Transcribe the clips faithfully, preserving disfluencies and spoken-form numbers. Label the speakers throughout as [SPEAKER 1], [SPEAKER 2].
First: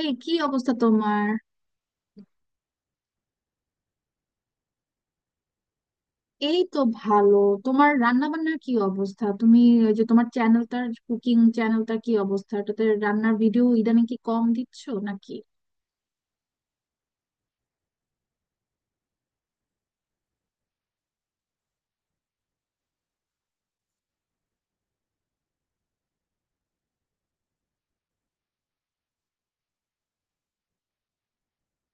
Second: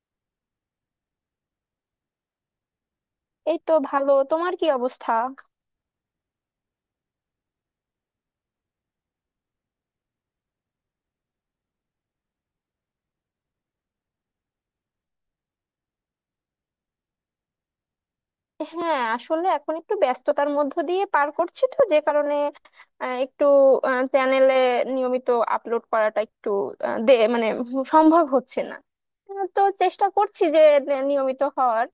[SPEAKER 1] এই কি অবস্থা তোমার?
[SPEAKER 2] এই তো ভালো। তোমার কি অবস্থা?
[SPEAKER 1] এই তো ভালো। তোমার রান্না বান্নার কি অবস্থা? তুমি ওই যে তোমার চ্যানেলটার, কুকিং চ্যানেলটার কি অবস্থা? ওটাতে রান্নার ভিডিও ইদানিং কি কম দিচ্ছ নাকি?
[SPEAKER 2] হ্যাঁ, আসলে এখন একটু ব্যস্ততার মধ্য দিয়ে পার করছি, তো যে কারণে আহ, একটু চ্যানেলে নিয়মিত আপলোড করাটা একটু আহ, দে মানে সম্ভব হচ্ছে না। আহ, তো চেষ্টা করছি যে নে- নিয়মিত হওয়ার।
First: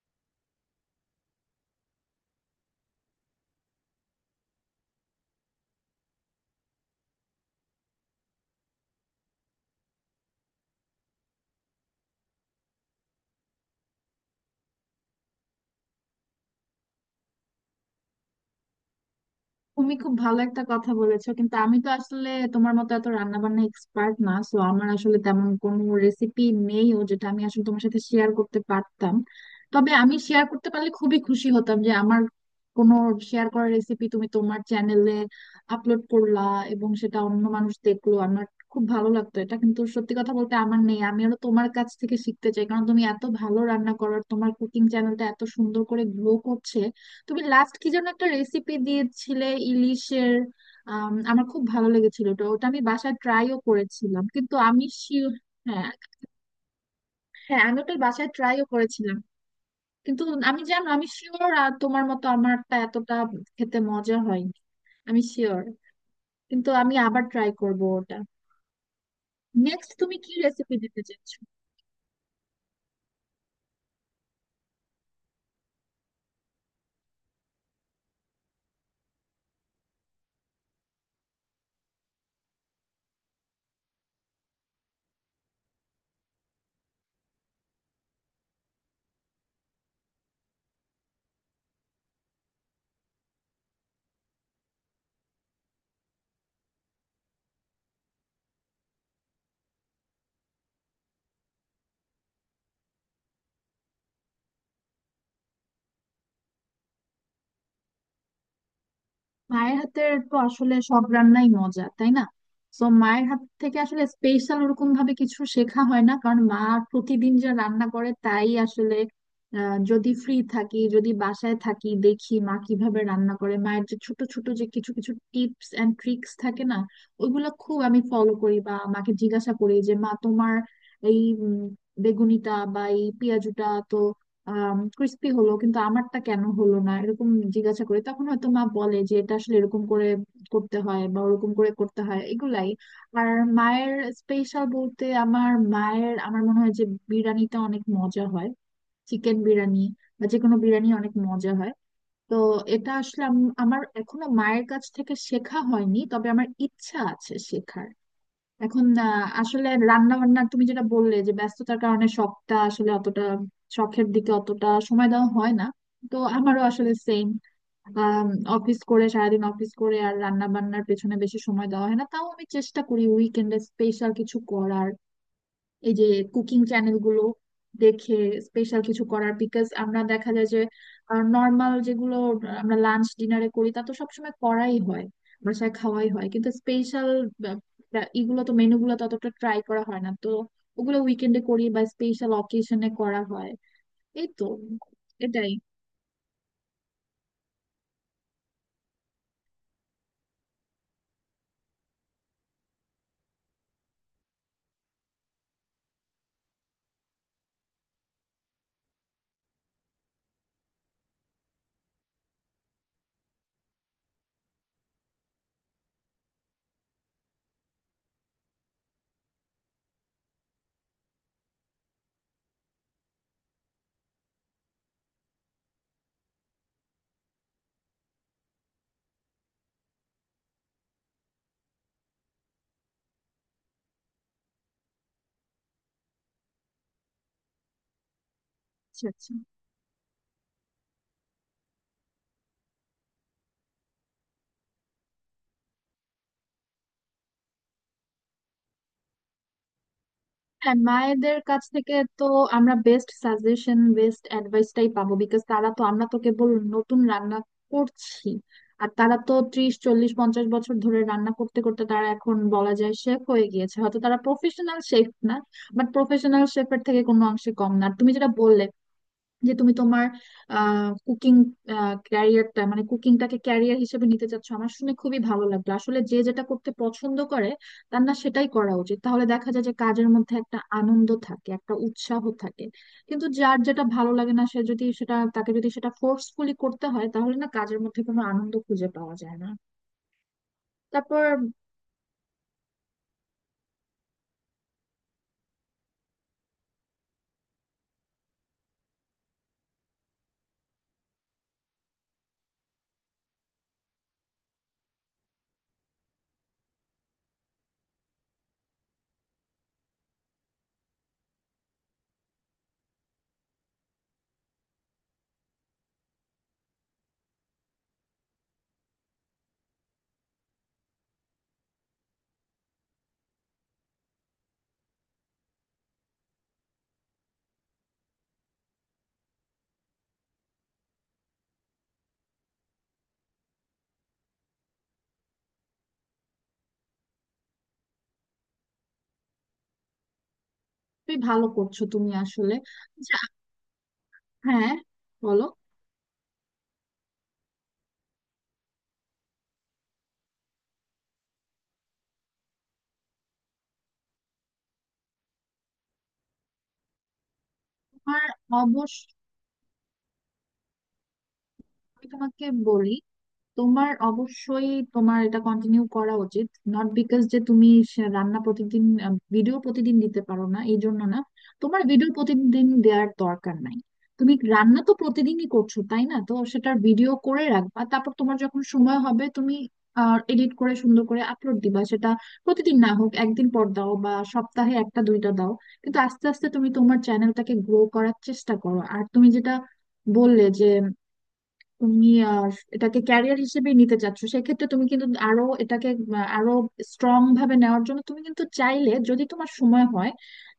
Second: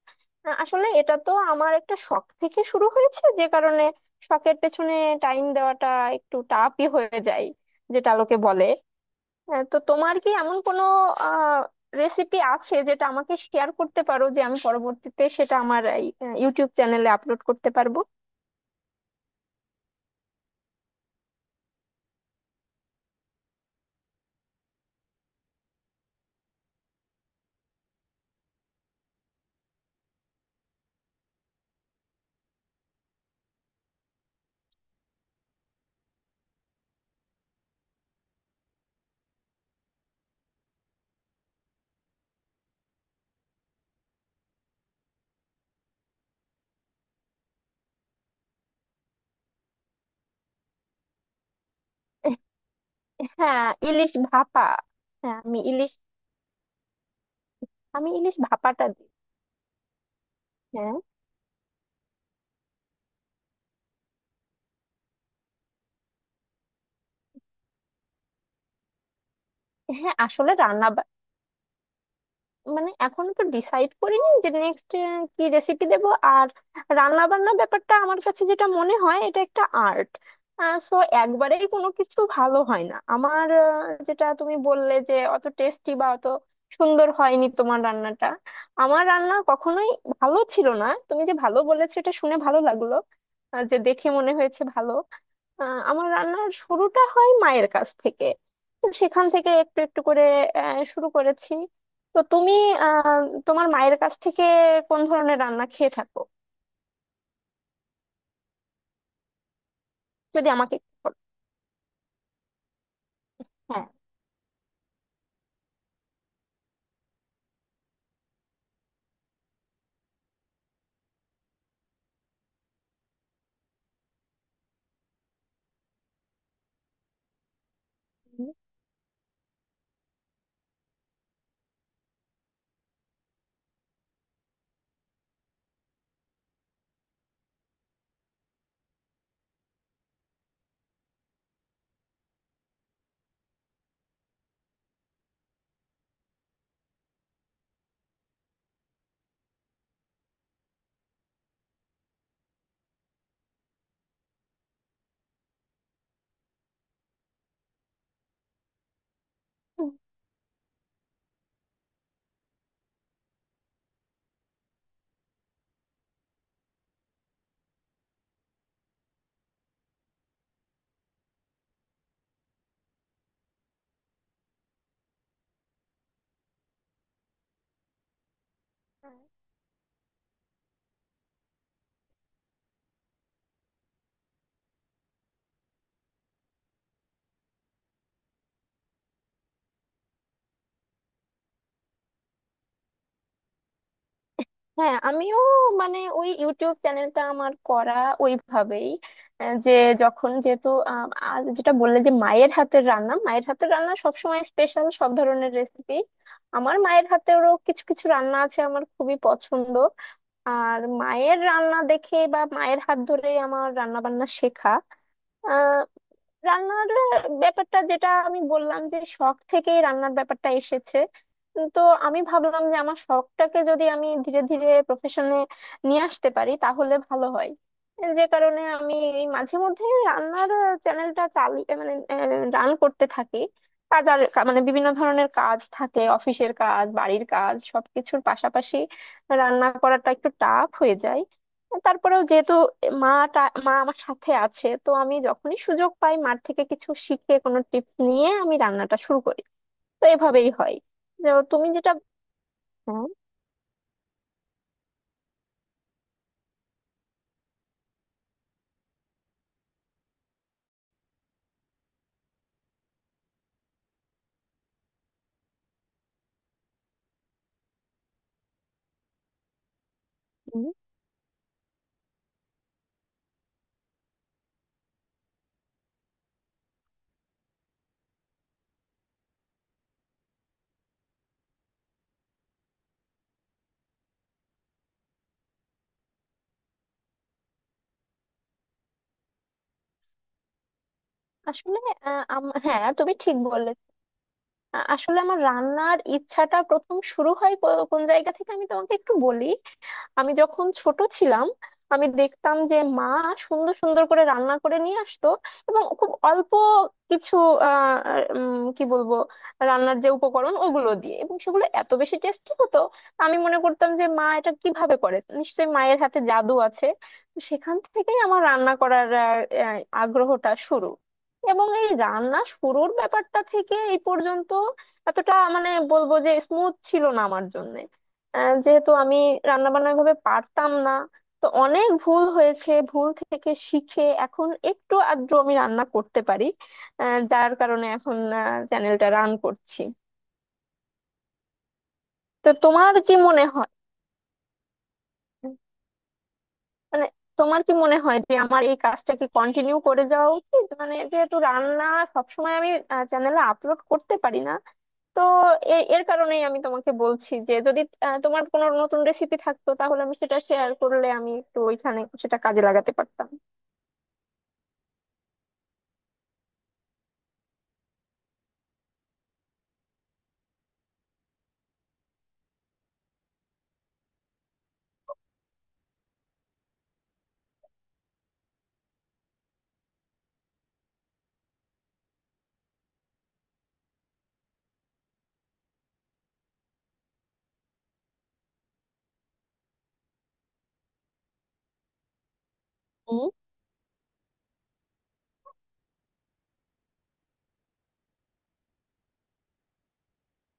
[SPEAKER 2] আহ, আসলে এটা তো আমার একটা শখ থেকে শুরু হয়েছে, যে কারণে শখের পেছনে টাইম দেওয়াটা একটু টাফই হয়ে যায়, যেটা লোকে বলে। হ্যাঁ, তো তোমার কি এমন কোনো আহ রেসিপি আছে যেটা আমাকে শেয়ার করতে পারো, যে আমি পরবর্তীতে সেটা আমার ইউটিউব চ্যানেলে আপলোড করতে পারবো?
[SPEAKER 1] তুমি খুব ভালো একটা কথা বলেছো, কিন্তু আমি তো আসলে তোমার মতো এত রান্না বান্না এক্সপার্ট না, সো আমার আসলে তেমন কোনো রেসিপি নেইও যেটা আমি আসলে তোমার সাথে শেয়ার করতে পারতাম। তবে আমি শেয়ার করতে পারলে খুবই খুশি হতাম যে আমার কোনো শেয়ার করা রেসিপি তুমি তোমার চ্যানেলে আপলোড করলা এবং সেটা অন্য মানুষ দেখলো। আমার খুব ভালো লাগতো এটা, কিন্তু সত্যি কথা বলতে আমার নেই। আমি আরো তোমার কাছ থেকে শিখতে চাই, কারণ তুমি এত ভালো রান্না করো আর তোমার কুকিং চ্যানেলটা এত সুন্দর করে গ্রো করছে। তুমি লাস্ট কি যেন একটা রেসিপি দিয়েছিলে, ইলিশের। আম, আমার খুব ভালো লেগেছিল ওটা। ওটা আমি বাসায় ট্রাইও
[SPEAKER 2] হ্যাঁ, ইলিশ
[SPEAKER 1] করেছিলাম, কিন্তু
[SPEAKER 2] ভাপা।
[SPEAKER 1] আমি শিওর।
[SPEAKER 2] হ্যাঁ, আমি
[SPEAKER 1] হ্যাঁ।
[SPEAKER 2] ইলিশ,
[SPEAKER 1] হ্যাঁ, আমি ওটা
[SPEAKER 2] আমি
[SPEAKER 1] বাসায়
[SPEAKER 2] ইলিশ
[SPEAKER 1] ট্রাইও
[SPEAKER 2] ভাপাটা দিই।
[SPEAKER 1] করেছিলাম, কিন্তু আমি জানো
[SPEAKER 2] হ্যাঁ।
[SPEAKER 1] আমি শিওর তোমার মতো আমারটা এতটা খেতে মজা হয়নি, আমি শিওর। কিন্তু আমি আবার ট্রাই করব ওটা। নেক্সট
[SPEAKER 2] হ্যাঁ,
[SPEAKER 1] তুমি কি
[SPEAKER 2] আসলে
[SPEAKER 1] রেসিপি
[SPEAKER 2] রান্না
[SPEAKER 1] দিতে চাচ্ছ?
[SPEAKER 2] মানে এখনো তো ডিসাইড করিনি যে নেক্সট কি রেসিপি দেব। আর রান্না বান্না ব্যাপারটা আমার কাছে যেটা মনে হয়, এটা একটা আর্ট। সো একবারেই কোনো কিছু ভালো হয় না আমার। আহ, যেটা তুমি বললে যে অত টেস্টি বা অত সুন্দর হয়নি তোমার রান্নাটা, আমার রান্না কখনোই ভালো ছিল না। তুমি যে ভালো বলেছো, এটা শুনে ভালো লাগলো। আহ, যে দেখে মনে হয়েছে ভালো। আহ, আমার রান্নার শুরুটা হয় মায়ের কাছ থেকে। তো সেখান থেকে একটু একটু করে আহ, শুরু করেছি। তো তুমি আহ তোমার মায়ের কাছ থেকে কোন ধরনের রান্না খেয়ে থাকো,
[SPEAKER 1] মায়ের হাতের তো
[SPEAKER 2] যদি
[SPEAKER 1] আসলে
[SPEAKER 2] আমাকে একটু
[SPEAKER 1] সব
[SPEAKER 2] বলো।
[SPEAKER 1] রান্নাই মজা, তাই না? তো মায়ের হাত থেকে
[SPEAKER 2] হ্যাঁ।
[SPEAKER 1] আসলে স্পেশাল ওরকম ভাবে কিছু শেখা হয় না, কারণ মা প্রতিদিন যা রান্না করে তাই আসলে আহ, যদি ফ্রি থাকি, যদি বাসায় থাকি, দেখি মা কিভাবে রান্না করে। মায়ের যে ছোট ছোট যে কিছু কিছু টিপস এন্ড ট্রিক্স থাকে না, ওইগুলো খুব আমি ফলো
[SPEAKER 2] হুম।
[SPEAKER 1] করি, বা মাকে জিজ্ঞাসা করি যে মা তোমার এই উম, বেগুনিটা বা এই পেঁয়াজুটা তো ক্রিস্পি হলো, কিন্তু আমারটা কেন হলো না, এরকম জিজ্ঞাসা করে। তখন হয়তো মা বলে যে এটা আসলে এরকম করে করতে হয় বা ওরকম করে করতে হয়, এগুলাই। আর মায়ের স্পেশাল বলতে, আমার মায়ের আমার মনে হয় যে বিরিয়ানিটা অনেক মজা হয়, চিকেন বিরিয়ানি বা যে কোনো বিরিয়ানি অনেক মজা হয়। তো এটা আসলে আম- আমার এখনো মায়ের কাছ থেকে শেখা হয়নি, তবে আমার ইচ্ছা আছে শেখার। এখন আহ, আসলে রান্না বান্না তুমি যেটা বললে যে ব্যস্ততার কারণে শখটা আসলে অতটা, শখের দিকে অতটা সময় দেওয়া হয় না, তো আমারও আসলে সেম। অফিস করে, সারাদিন অফিস করে আর রান্না বান্নার পেছনে বেশি সময় দেওয়া হয় না। তাও আমি চেষ্টা করি উইকেন্ডে স্পেশাল কিছু করার, এই যে কুকিং চ্যানেল গুলো দেখে স্পেশাল কিছু করার। বিকজ আমরা দেখা যায় যে নর্মাল যেগুলো আমরা লাঞ্চ ডিনারে করি, তা তো সবসময় করাই হয়, বাসায় খাওয়াই হয়, কিন্তু স্পেশাল এগুলো তো, মেনু গুলো ততটা ট্রাই করা হয় না, তো ওগুলো উইকেন্ডে করি বা স্পেশাল অকেশনে করা হয়। এই তো,
[SPEAKER 2] হ্যাঁ, আমিও
[SPEAKER 1] এটাই।
[SPEAKER 2] মানে ওই ইউটিউব চ্যানেলটা আমার করা ওইভাবেই। আহ, যে যখন যেহেতু আহ, আর যেটা বললে যে মায়ের হাতের রান্না, মায়ের হাতের রান্না সবসময় স্পেশাল সব ধরনের রেসিপি। আমার মায়ের হাতেরও কিছু কিছু রান্না আছে আমার খুবই পছন্দ। আর মায়ের রান্না দেখে বা মায়ের হাত ধরে আমার রান্না বান্না শেখা, রান্নার ব্যাপারটা, যেটা আমি বললাম যে শখ থেকেই রান্নার ব্যাপারটা এসেছে। উম, তো আমি ভাবলাম যে আমার শখটাকে যদি আমি ধীরে ধীরে প্রফেশনে নিয়ে আসতে পারি তাহলে ভালো হয়। যে কারণে আমি এই মাঝে মধ্যে রান্নার চ্যানেলটা চালিয়ে মানে রান করতে থাকি। কাজার মানে বিভিন্ন ধরনের কাজ থাকে, অফিসের কাজ, বাড়ির কাজ, সবকিছুর পাশাপাশি
[SPEAKER 1] আচ্ছা, আচ্ছা।
[SPEAKER 2] রান্না করাটা একটু টাফ হয়ে যায়। তারপরেও যেহেতু মা মা আমার সাথে আছে, তো আমি যখনই সুযোগ পাই মার থেকে কিছু শিখে কোনো টিপস নিয়ে আমি রান্নাটা শুরু করি। তো এভাবেই হয়।
[SPEAKER 1] হ্যাঁ,
[SPEAKER 2] তো
[SPEAKER 1] মায়েদের কাছ
[SPEAKER 2] তুমি যেটা
[SPEAKER 1] থেকে তো আমরা
[SPEAKER 2] হ্যাঁ।
[SPEAKER 1] বেস্ট সাজেশন, বেস্ট অ্যাডভাইসটাই পাবো, বিকজ তারা তো, আমরা তো কেবল নতুন রান্না করছি, আর তারা তো ত্রিশ চল্লিশ পঞ্চাশ বছর ধরে রান্না করতে করতে তারা এখন বলা যায় শেফ হয়ে গিয়েছে। হয়তো তারা প্রফেশনাল শেফ না, বাট প্রফেশনাল শেফের থেকে কোনো অংশে কম না। আর তুমি যেটা বললে যে তুমি তোমার
[SPEAKER 2] হুম,
[SPEAKER 1] কুকিং ক্যারিয়ারটা, মানে কুকিংটাকে ক্যারিয়ার হিসেবে নিতে চাচ্ছ, আমার শুনে খুবই ভালো লাগলো। আসলে যে যেটা করতে পছন্দ করে তার না সেটাই করা উচিত, তাহলে দেখা যায় যে কাজের মধ্যে একটা আনন্দ থাকে, একটা উৎসাহ থাকে। কিন্তু যার যেটা ভালো লাগে না সে যদি সেটা, তাকে যদি সেটা ফোর্সফুলি করতে হয়, তাহলে না কাজের মধ্যে কোনো আনন্দ খুঁজে পাওয়া যায় না। তারপর
[SPEAKER 2] আসলে আহ, আম- হ্যাঁ, তুমি ঠিক বললে। আ- আসলে আমার রান্নার ইচ্ছাটা প্রথম শুরু হয় কো- কোন জায়গা থেকে আমি তোমাকে একটু বলি। আমি যখন ছোট ছিলাম, আমি দেখতাম যে মা সুন্দর সুন্দর করে রান্না করে নিয়ে আসতো, এবং খুব অল্প কিছু আহ উম, কি বলবো, রান্নার যে উপকরণ ওগুলো দিয়ে, এবং সেগুলো এত বেশি টেস্টি হতো। আমি মনে করতাম যে মা এটা কিভাবে করে, নিশ্চয়ই মায়ের হাতে জাদু আছে। তো সেখান থেকেই আমার রান্না করার আহ, আহ, আগ্রহটা শুরু। এবং এই রান্না শুরুর ব্যাপারটা থেকে এই পর্যন্ত এতটা মানে বলবো যে স্মুথ ছিল না আমার জন্য। আহ, যেহেতু আমি রান্না বান্না ভাবে পারতাম না, তো অনেক ভুল হয়েছে। ভুল থেকে শিখে এখন একটু আধটু আমি রান্না করতে পারি। আহ, যার কারণে এখন চ্যানেলটা রান করছি।
[SPEAKER 1] তুমি ভালো করছো, তুমি
[SPEAKER 2] তো
[SPEAKER 1] আসলে।
[SPEAKER 2] তোমার কি
[SPEAKER 1] আচ্ছা,
[SPEAKER 2] মনে হয়
[SPEAKER 1] হ্যাঁ, বলো।
[SPEAKER 2] মানে তোমার কি মনে হয় যে আমার এই কাজটা কি কন্টিনিউ করে যাওয়া উচিত? মানে যেহেতু রান্না সবসময় আমি চ্যানেলে আপলোড করতে পারি না, তো এ- এর কারণেই আমি তোমাকে বলছি যে যদি আহ,
[SPEAKER 1] তোমার
[SPEAKER 2] তোমার কোনো নতুন
[SPEAKER 1] অবশ্য,
[SPEAKER 2] রেসিপি থাকতো, তাহলে আমি সেটা শেয়ার করলে আমি একটু ওইখানে
[SPEAKER 1] আমি
[SPEAKER 2] সেটা
[SPEAKER 1] তোমাকে
[SPEAKER 2] কাজে
[SPEAKER 1] বলি,
[SPEAKER 2] লাগাতে পারতাম।
[SPEAKER 1] তোমার অবশ্যই তোমার এটা কন্টিনিউ করা উচিত। নট বিকজ যে তুমি সে- রান্না প্রতিদিন, ভিডিও প্রতিদিন দিতে পারো না এই জন্য না। তোমার ভিডিও প্রতিদিন দেওয়ার দরকার নাই। তুমি রান্না তো প্রতিদিনই করছো তাই না, তো সেটার ভিডিও করে রাখবা, তারপর তোমার যখন সময় হবে তুমি এডিট করে সুন্দর করে আপলোড দিবা। সেটা প্রতিদিন না হোক একদিন পর দাও, বা সপ্তাহে একটা দুইটা দাও। কিন্তু আস্তে আস্তে তুমি তোমার চ্যানেলটাকে গ্রো করার চেষ্টা করো। আর তুমি যেটা বললে যে তুমি আহ, এটাকে
[SPEAKER 2] হুম।
[SPEAKER 1] ক্যারিয়ার হিসেবেই নিতে চাচ্ছ, সেক্ষেত্রে তুমি কিন্তু আরো এটাকে আহ, আরো স্ট্রং ভাবে নেওয়ার জন্য, তুমি কিন্তু চাইলে যদি তোমার সময় হয়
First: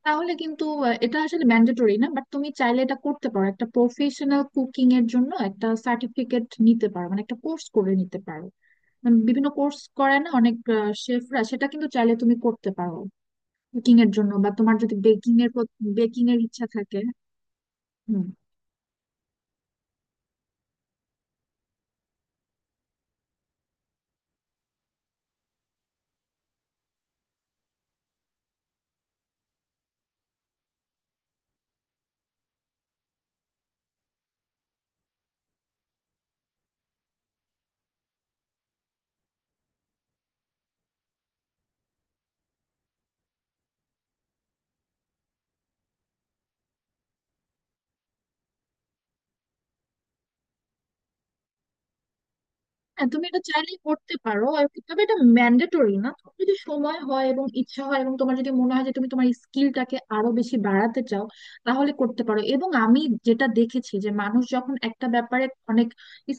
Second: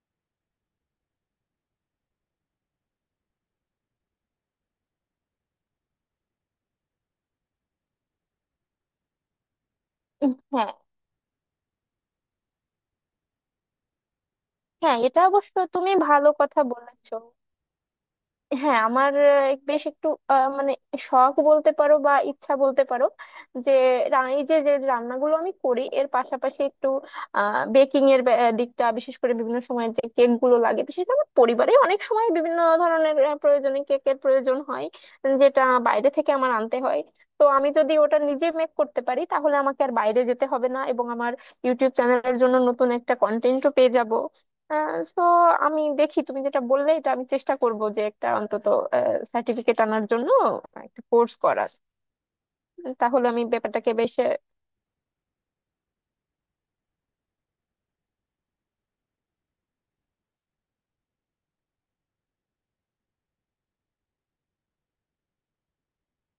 [SPEAKER 1] তাহলে কিন্তু আহ, এটা আসলে ম্যান্ডেটরি না, বাট তুমি চাইলে এটা করতে পারো, একটা প্রফেশনাল কুকিং এর জন্য একটা সার্টিফিকেট নিতে পারো, মানে একটা কোর্স করে নিতে পারো। উম, বিভিন্ন কোর্স করে না অনেক
[SPEAKER 2] হ্যাঁ।
[SPEAKER 1] শেফরা, সেটা কিন্তু চাইলে তুমি করতে পারো কুকিং এর জন্য, বা তোমার যদি
[SPEAKER 2] হ্যাঁ, এটা
[SPEAKER 1] বেকিং এর
[SPEAKER 2] অবশ্য তুমি
[SPEAKER 1] বেকিং
[SPEAKER 2] ভালো
[SPEAKER 1] এর
[SPEAKER 2] কথা
[SPEAKER 1] ইচ্ছা থাকে।
[SPEAKER 2] বলেছো। হ্যাঁ, আমার আহ, বেশ একটু আহ, মানে শখ বলতে পারো বা ইচ্ছা বলতে পারো, যে রা- এই যে যে রান্নাগুলো আমি করি এর পাশাপাশি একটু আহ বেকিং এর ব্যা- আহ, দিকটা, বিশেষ করে বিভিন্ন সময় যে কেক গুলো লাগে, বিশেষ করে আমার পরিবারে অনেক সময় বিভিন্ন ধরনের আহ, প্রয়োজনে কেকের প্রয়োজন হয়, যেটা বাইরে থেকে আমার আনতে হয়। তো আমি যদি ওটা নিজে মেক করতে পারি তাহলে আমাকে আর বাইরে যেতে হবে না, এবং আমার ইউটিউব চ্যানেলের জন্য নতুন একটা কন্টেন্টও পেয়ে যাব। সো আমি দেখি, তুমি যেটা বললে এটা আমি চেষ্টা করব যে একটা অন্তত সার্টিফিকেট আনার জন্য একটা কোর্স করার,
[SPEAKER 1] হ্যাঁ তুমি
[SPEAKER 2] তাহলে
[SPEAKER 1] এটা
[SPEAKER 2] আমি
[SPEAKER 1] চাইলেই
[SPEAKER 2] ব্যাপারটাকে
[SPEAKER 1] করতে
[SPEAKER 2] বেশ
[SPEAKER 1] পারো আর কি- তবে এটা ম্যান্ডেটরি না। তোমার যদি সময় হয় এবং ইচ্ছা হয় এবং তোমার যদি মনে হয় যে তুমি তোমার স্কিলটাকে আরো বেশি বাড়াতে চাও, তাহলে করতে পারো। এবং আমি যেটা দেখেছি যে মানুষ যখন একটা ব্যাপারে অনেক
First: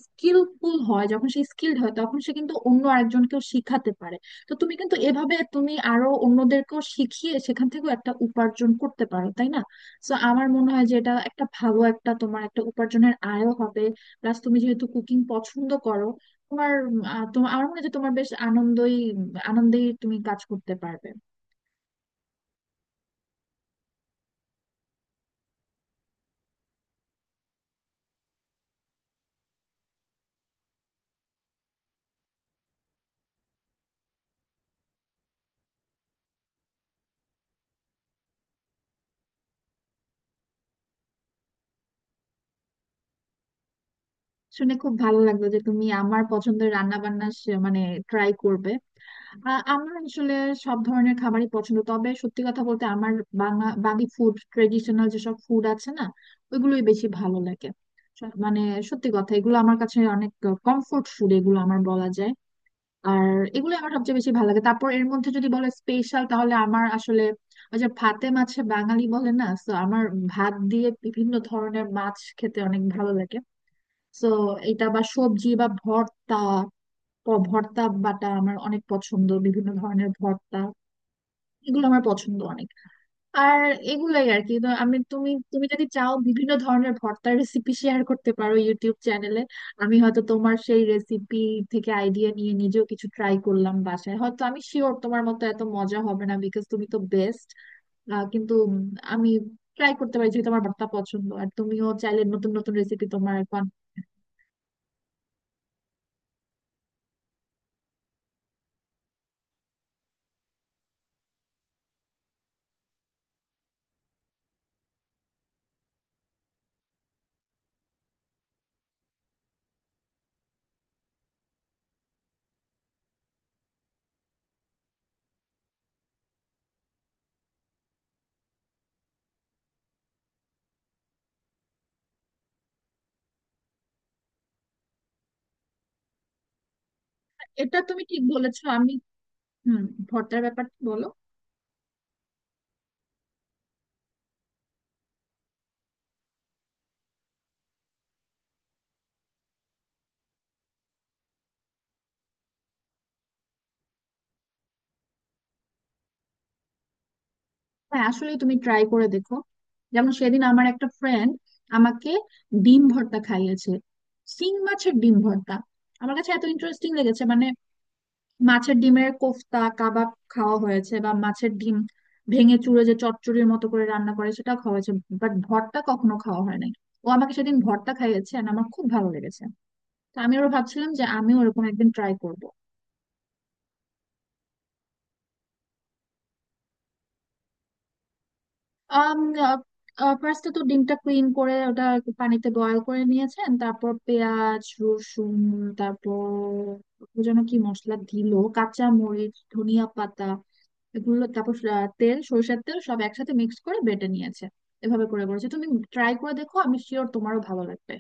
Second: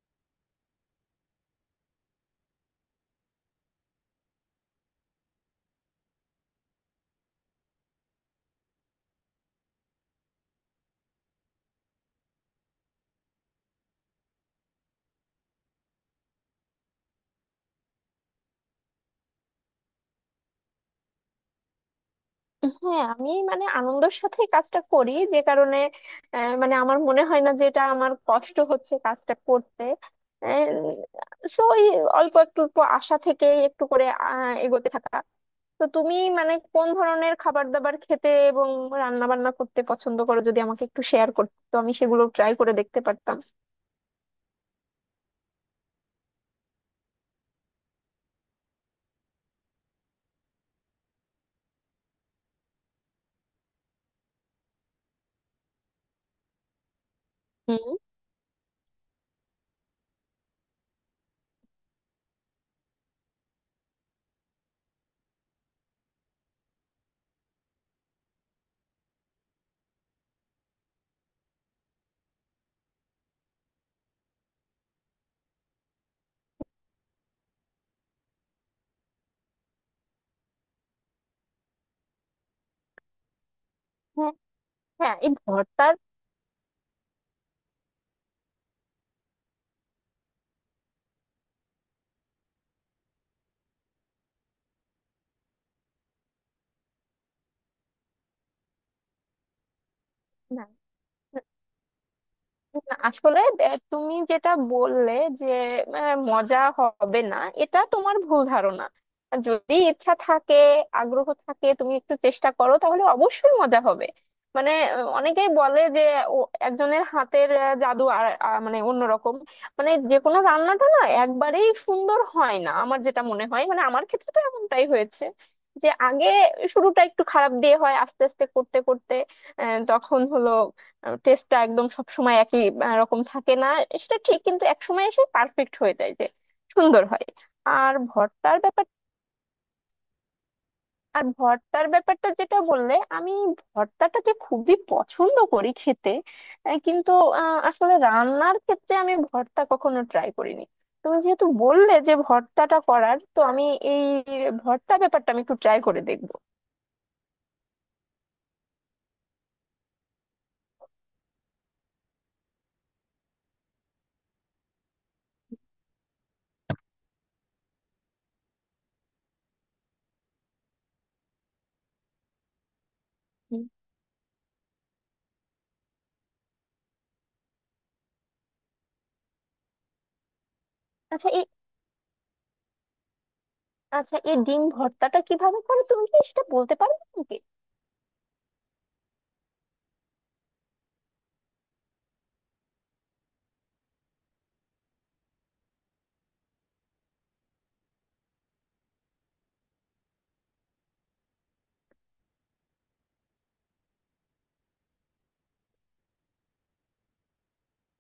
[SPEAKER 1] স্কিলফুল হয়, যখন সে স্কিলড হয়, তখন সে কিন্তু অন্য আরেকজনকেও শিখাতে পারে। তো তুমি কিন্তু এভাবে তুমি আরো অন্যদেরকেও শিখিয়ে সেখান থেকেও একটা উপার্জন করতে পারো, তাই না? তো আমার মনে হয় যে এটা একটা ভালো, একটা তোমার একটা উপার্জনের আয়ও হবে। প্লাস তুমি যেহেতু কুকিং পছন্দ করো, তোমার আহ, তোমার আমার মনে হয় যে তোমার বেশ আনন্দই আনন্দেই তুমি কাজ করতে পারবে।
[SPEAKER 2] আহ, হ্যাঁ, আমি মানে আনন্দের সাথে কাজটা করি, যে কারণে আহ, মানে আমার মনে হয় না যে এটা আমার কষ্ট হচ্ছে কাজটা করতে। সো ওই অল্প একটু অল্প আশা থেকে একটু করে আহ, এগোতে থাকা। তো তুমি মানে কোন ধরনের খাবার দাবার খেতে এবং রান্না বান্না করতে পছন্দ করো, যদি আমাকে একটু শেয়ার করতে, তো আমি সেগুলো ট্রাই করে দেখতে পারতাম।
[SPEAKER 1] শুনে খুব ভালো লাগলো যে তুমি আমার পছন্দের রান্না বান্না মানে ট্রাই করবে। আহ, আমার আসলে সব ধরনের খাবারই পছন্দ, তবে সত্যি কথা বলতে আমার বাংলা, বাঙালি ফুড, ট্রেডিশনাল যেসব ফুড আছে না, ওইগুলোই বেশি ভালো লাগে।
[SPEAKER 2] হুম।
[SPEAKER 1] স- মানে সত্যি কথা, এগুলো আমার কাছে অনেক কমফোর্ট ফুড এগুলো আমার, বলা যায়। আর এগুলো আমার সবচেয়ে বেশি ভালো লাগে। তারপর এর মধ্যে যদি বলে স্পেশাল, তাহলে আমার আসলে ওই যে ভাতে মাছে বাঙালি বলে না, তো আমার ভাত দিয়ে বিভিন্ন ধরনের মাছ খেতে অনেক ভালো লাগে। তো এটা বা সবজি বা ভর্তা, প- ভর্তা বাটা আমার অনেক পছন্দ, বিভিন্ন ধরনের ভর্তা এগুলো আমার পছন্দ অনেক। আর এগুলাই
[SPEAKER 2] হ্যাঁ।
[SPEAKER 1] আর কি। তো আমি,
[SPEAKER 2] হ্যাঁ,
[SPEAKER 1] তুমি
[SPEAKER 2] এই
[SPEAKER 1] তুমি যদি
[SPEAKER 2] ভর্তার
[SPEAKER 1] চাও বিভিন্ন ধরনের ভর্তার রেসিপি শেয়ার করতে পারো ইউটিউব চ্যানেলে। আমি হয়তো তোমার সেই রেসিপি থেকে আইডিয়া নিয়ে নিজেও কিছু ট্রাই করলাম বাসায়। হয়তো আমি শিওর তোমার মতো এত মজা হবে না, বিকজ তুমি তো বেস্ট। কিন্তু উম, আমি ট্রাই করতে পারি যেহেতু আমার
[SPEAKER 2] না,
[SPEAKER 1] ভর্তা পছন্দ। আর তুমিও চাইলে নতুন নতুন
[SPEAKER 2] না,
[SPEAKER 1] রেসিপি তোমার
[SPEAKER 2] আসলে
[SPEAKER 1] এখন।
[SPEAKER 2] দে- তুমি যেটা বললে যে আহ, মজা হবে না, এটা তোমার ভুল ধারণা। যদি ইচ্ছা থাকে, আগ্রহ থাকে, তুমি একটু চেষ্টা করো, তাহলে অবশ্যই মজা হবে। মানে আহ, অনেকেই বলে যে ও একজনের হাতের আহ, জাদু আর আহ, মানে অন্যরকম। মানে যে কোনো রান্নাটা না একবারেই সুন্দর হয় না, আমার যেটা মনে হয়, মানে আমার ক্ষেত্রে তো এমনটাই হয়েছে যে আগে শুরুটা একটু খারাপ দিয়ে হয়, আস্তে আস্তে করতে করতে আহ, তখন হলো। টেস্টটা একদম সব সময় একই আহ, রকম থাকে না, সেটা ঠিক, কিন্তু এক সময় এসে পারফেক্ট হয়ে যায়, যে সুন্দর হয়।
[SPEAKER 1] এটা
[SPEAKER 2] আর
[SPEAKER 1] তুমি ঠিক
[SPEAKER 2] ভর্তার
[SPEAKER 1] বলেছো,
[SPEAKER 2] ব্যাপার,
[SPEAKER 1] আমি। হুম, ভর্তার ব্যাপারটা বলো।
[SPEAKER 2] আর ভর্তার ব্যাপারটা যেটা বললে, আমি ভর্তাটাকে খুবই পছন্দ করি খেতে। আহ, কিন্তু আহ, আসলে রান্নার ক্ষেত্রে আমি ভর্তা কখনো ট্রাই করিনি। তুমি যেহেতু বললে যে ভর্তাটা করার, তো আমি এই ভর্তা ব্যাপারটা আমি একটু ট্রাই করে দেখবো।
[SPEAKER 1] হ্যাঁ আসলে তুমি ট্রাই করে দেখো। যেমন সেদিন আমার একটা ফ্রেন্ড আমাকে ডিম ভর্তা খাইয়েছে, সিং মাছের ডিম ভর্তা। আমার কাছে এত ইন্টারেস্টিং লেগেছে, মানে মাছের ডিমের কোফতা কাবাব খাওয়া হয়েছে, বা মাছের ডিম ভেঙে চুড়ে যে চচ্চড়ির
[SPEAKER 2] হুম।
[SPEAKER 1] মতো করে রান্না করে সেটা খাওয়া হয়েছে, বাট ভর্তা কখনো খাওয়া হয় নাই। ও আমাকে সেদিন ভর্তা খাইয়েছে আর আমার খুব ভালো লেগেছে। তো আমি ওরা ভাবছিলাম যে
[SPEAKER 2] আচ্ছা
[SPEAKER 1] আমিও
[SPEAKER 2] এই,
[SPEAKER 1] ওরকম একদিন ট্রাই করব।
[SPEAKER 2] আচ্ছা এই ডিম ভর্তাটা কিভাবে করে তুমি কি সেটা বলতে পারবে?
[SPEAKER 1] আম, আহ, আহ, ফার্স্টে তো ডিমটা ক্লিন করে ওটা একটু পানিতে বয়েল করে নিয়েছেন, তারপর পেঁয়াজ রসুন, তারপর ও যেন কি মশলা দিল, কাঁচা মরিচ ধনিয়া পাতা এগুলো, তারপর আহ, তেল, সরিষার তেল, সব একসাথে মিক্স করে বেটে নিয়েছে। এভাবে করে করেছে। তুমি ট্রাই করে দেখো, আমি শিওর তোমারও ভালো লাগবে।